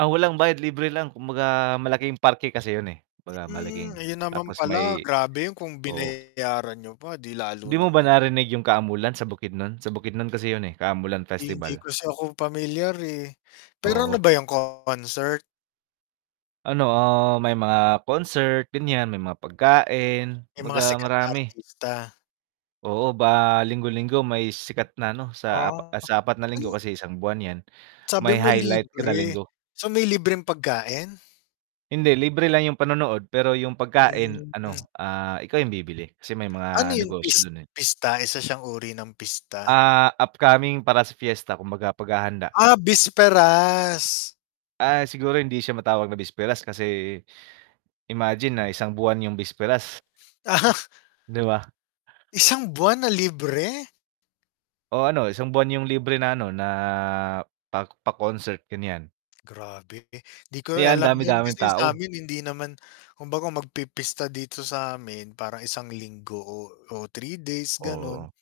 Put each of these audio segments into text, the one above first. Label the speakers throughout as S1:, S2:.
S1: Ah, walang bayad libre lang kumbaga, malaking parke kasi yun, eh. Kumbaga
S2: Hmm,
S1: malaking
S2: ayun naman
S1: tapos
S2: pala,
S1: may
S2: grabe yun kung
S1: oo.
S2: binayaran niyo pa 'di lalo
S1: 'Di mo
S2: ng
S1: ba
S2: ano.
S1: narinig yung Kaamulan sa Bukidnon? Sa Bukidnon kasi yun, eh, Kaamulan
S2: Hindi
S1: Festival.
S2: kasi ako pamilyar, eh. Pero
S1: Oo.
S2: ano ba yun, concert?
S1: Ano, ah, may mga concert ganyan, may mga pagkain
S2: May mga
S1: 'baga
S2: sikat na
S1: marami.
S2: artista.
S1: Oo, ba linggo-linggo may sikat na ano sa ap
S2: Ah,
S1: ah, sa 4 na linggo
S2: ay
S1: kasi isang buwan yan.
S2: Sabi
S1: May
S2: mo
S1: highlight kada
S2: libre,
S1: linggo.
S2: so may libreng pagkain?
S1: Hindi, libre lang yung panonood, pero yung pagkain
S2: Hmm.
S1: ano, ah, ikaw yung bibili kasi may
S2: Ano
S1: mga
S2: yun
S1: negosyo
S2: pis
S1: dun, eh.
S2: pista? Isa siyang uri ng pista?
S1: Ah, upcoming para sa fiesta, kumbaga paghahanda.
S2: Ah, bisperas.
S1: Ah, siguro hindi siya matawag na bisperas kasi, imagine na isang buwan yung bisperas.
S2: Ah.
S1: 'Di ba?
S2: Isang buwan na libre?
S1: O, ano isang buwan yung libre na ano na, pa pa-concert, ganyan.
S2: Grabe, 'di ko rin
S1: Kaya ang
S2: alam yun,
S1: dami-daming
S2: kasi yun
S1: tao.
S2: samin hindi naman kumbaga magpipista dito samin parang isang linggo o o 3 days, ganon.
S1: Oo.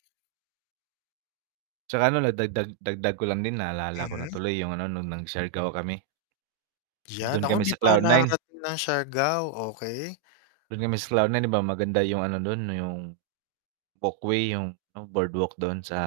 S1: 'Tsaka ano na dagdag dagdag ko lang din naalala ko na
S2: Mhm.
S1: tuloy yung ano nung nag-Siargao kami.
S2: Yan,
S1: Dun
S2: nako
S1: kami
S2: hindi
S1: sa
S2: pa ako
S1: Cloud 9.
S2: nakakarating ng Siargao, okey.
S1: Dun kami sa Cloud 9 'di ba maganda yung ano dun, yung walkway, yung ano boardwalk dun sa,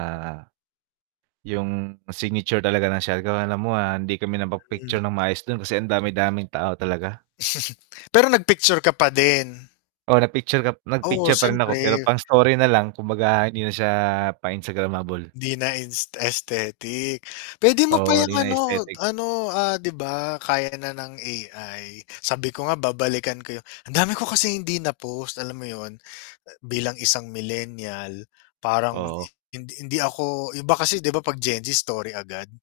S1: yung signature talaga ng Siargao alam mo, ah, hindi kami
S2: Hmm.
S1: napag-picture ng maayos dun kasi ang dami-daming tao talaga.
S2: Pero nag-picture ka pa din?
S1: Oo, nag-picture kap nag
S2: Oo,
S1: picture pa rin ako pero
S2: syempre.
S1: pang-story na lang, kumbaga hindi na siya pang instagramable.
S2: 'Di na ins aesthetic. Pwede mo pa
S1: Oo,
S2: yung
S1: hindi na
S2: ano,
S1: aesthetic.
S2: ano, ah, 'di ba kaya na ng AI. Sabi ko nga babalikan ko yung ang dami ko kasing hindi na post alam mo yun, bilang isang millennial parang,
S1: Oo.
S2: hindi hindi ako iba kasi 'di ba pag Gen Z story agad.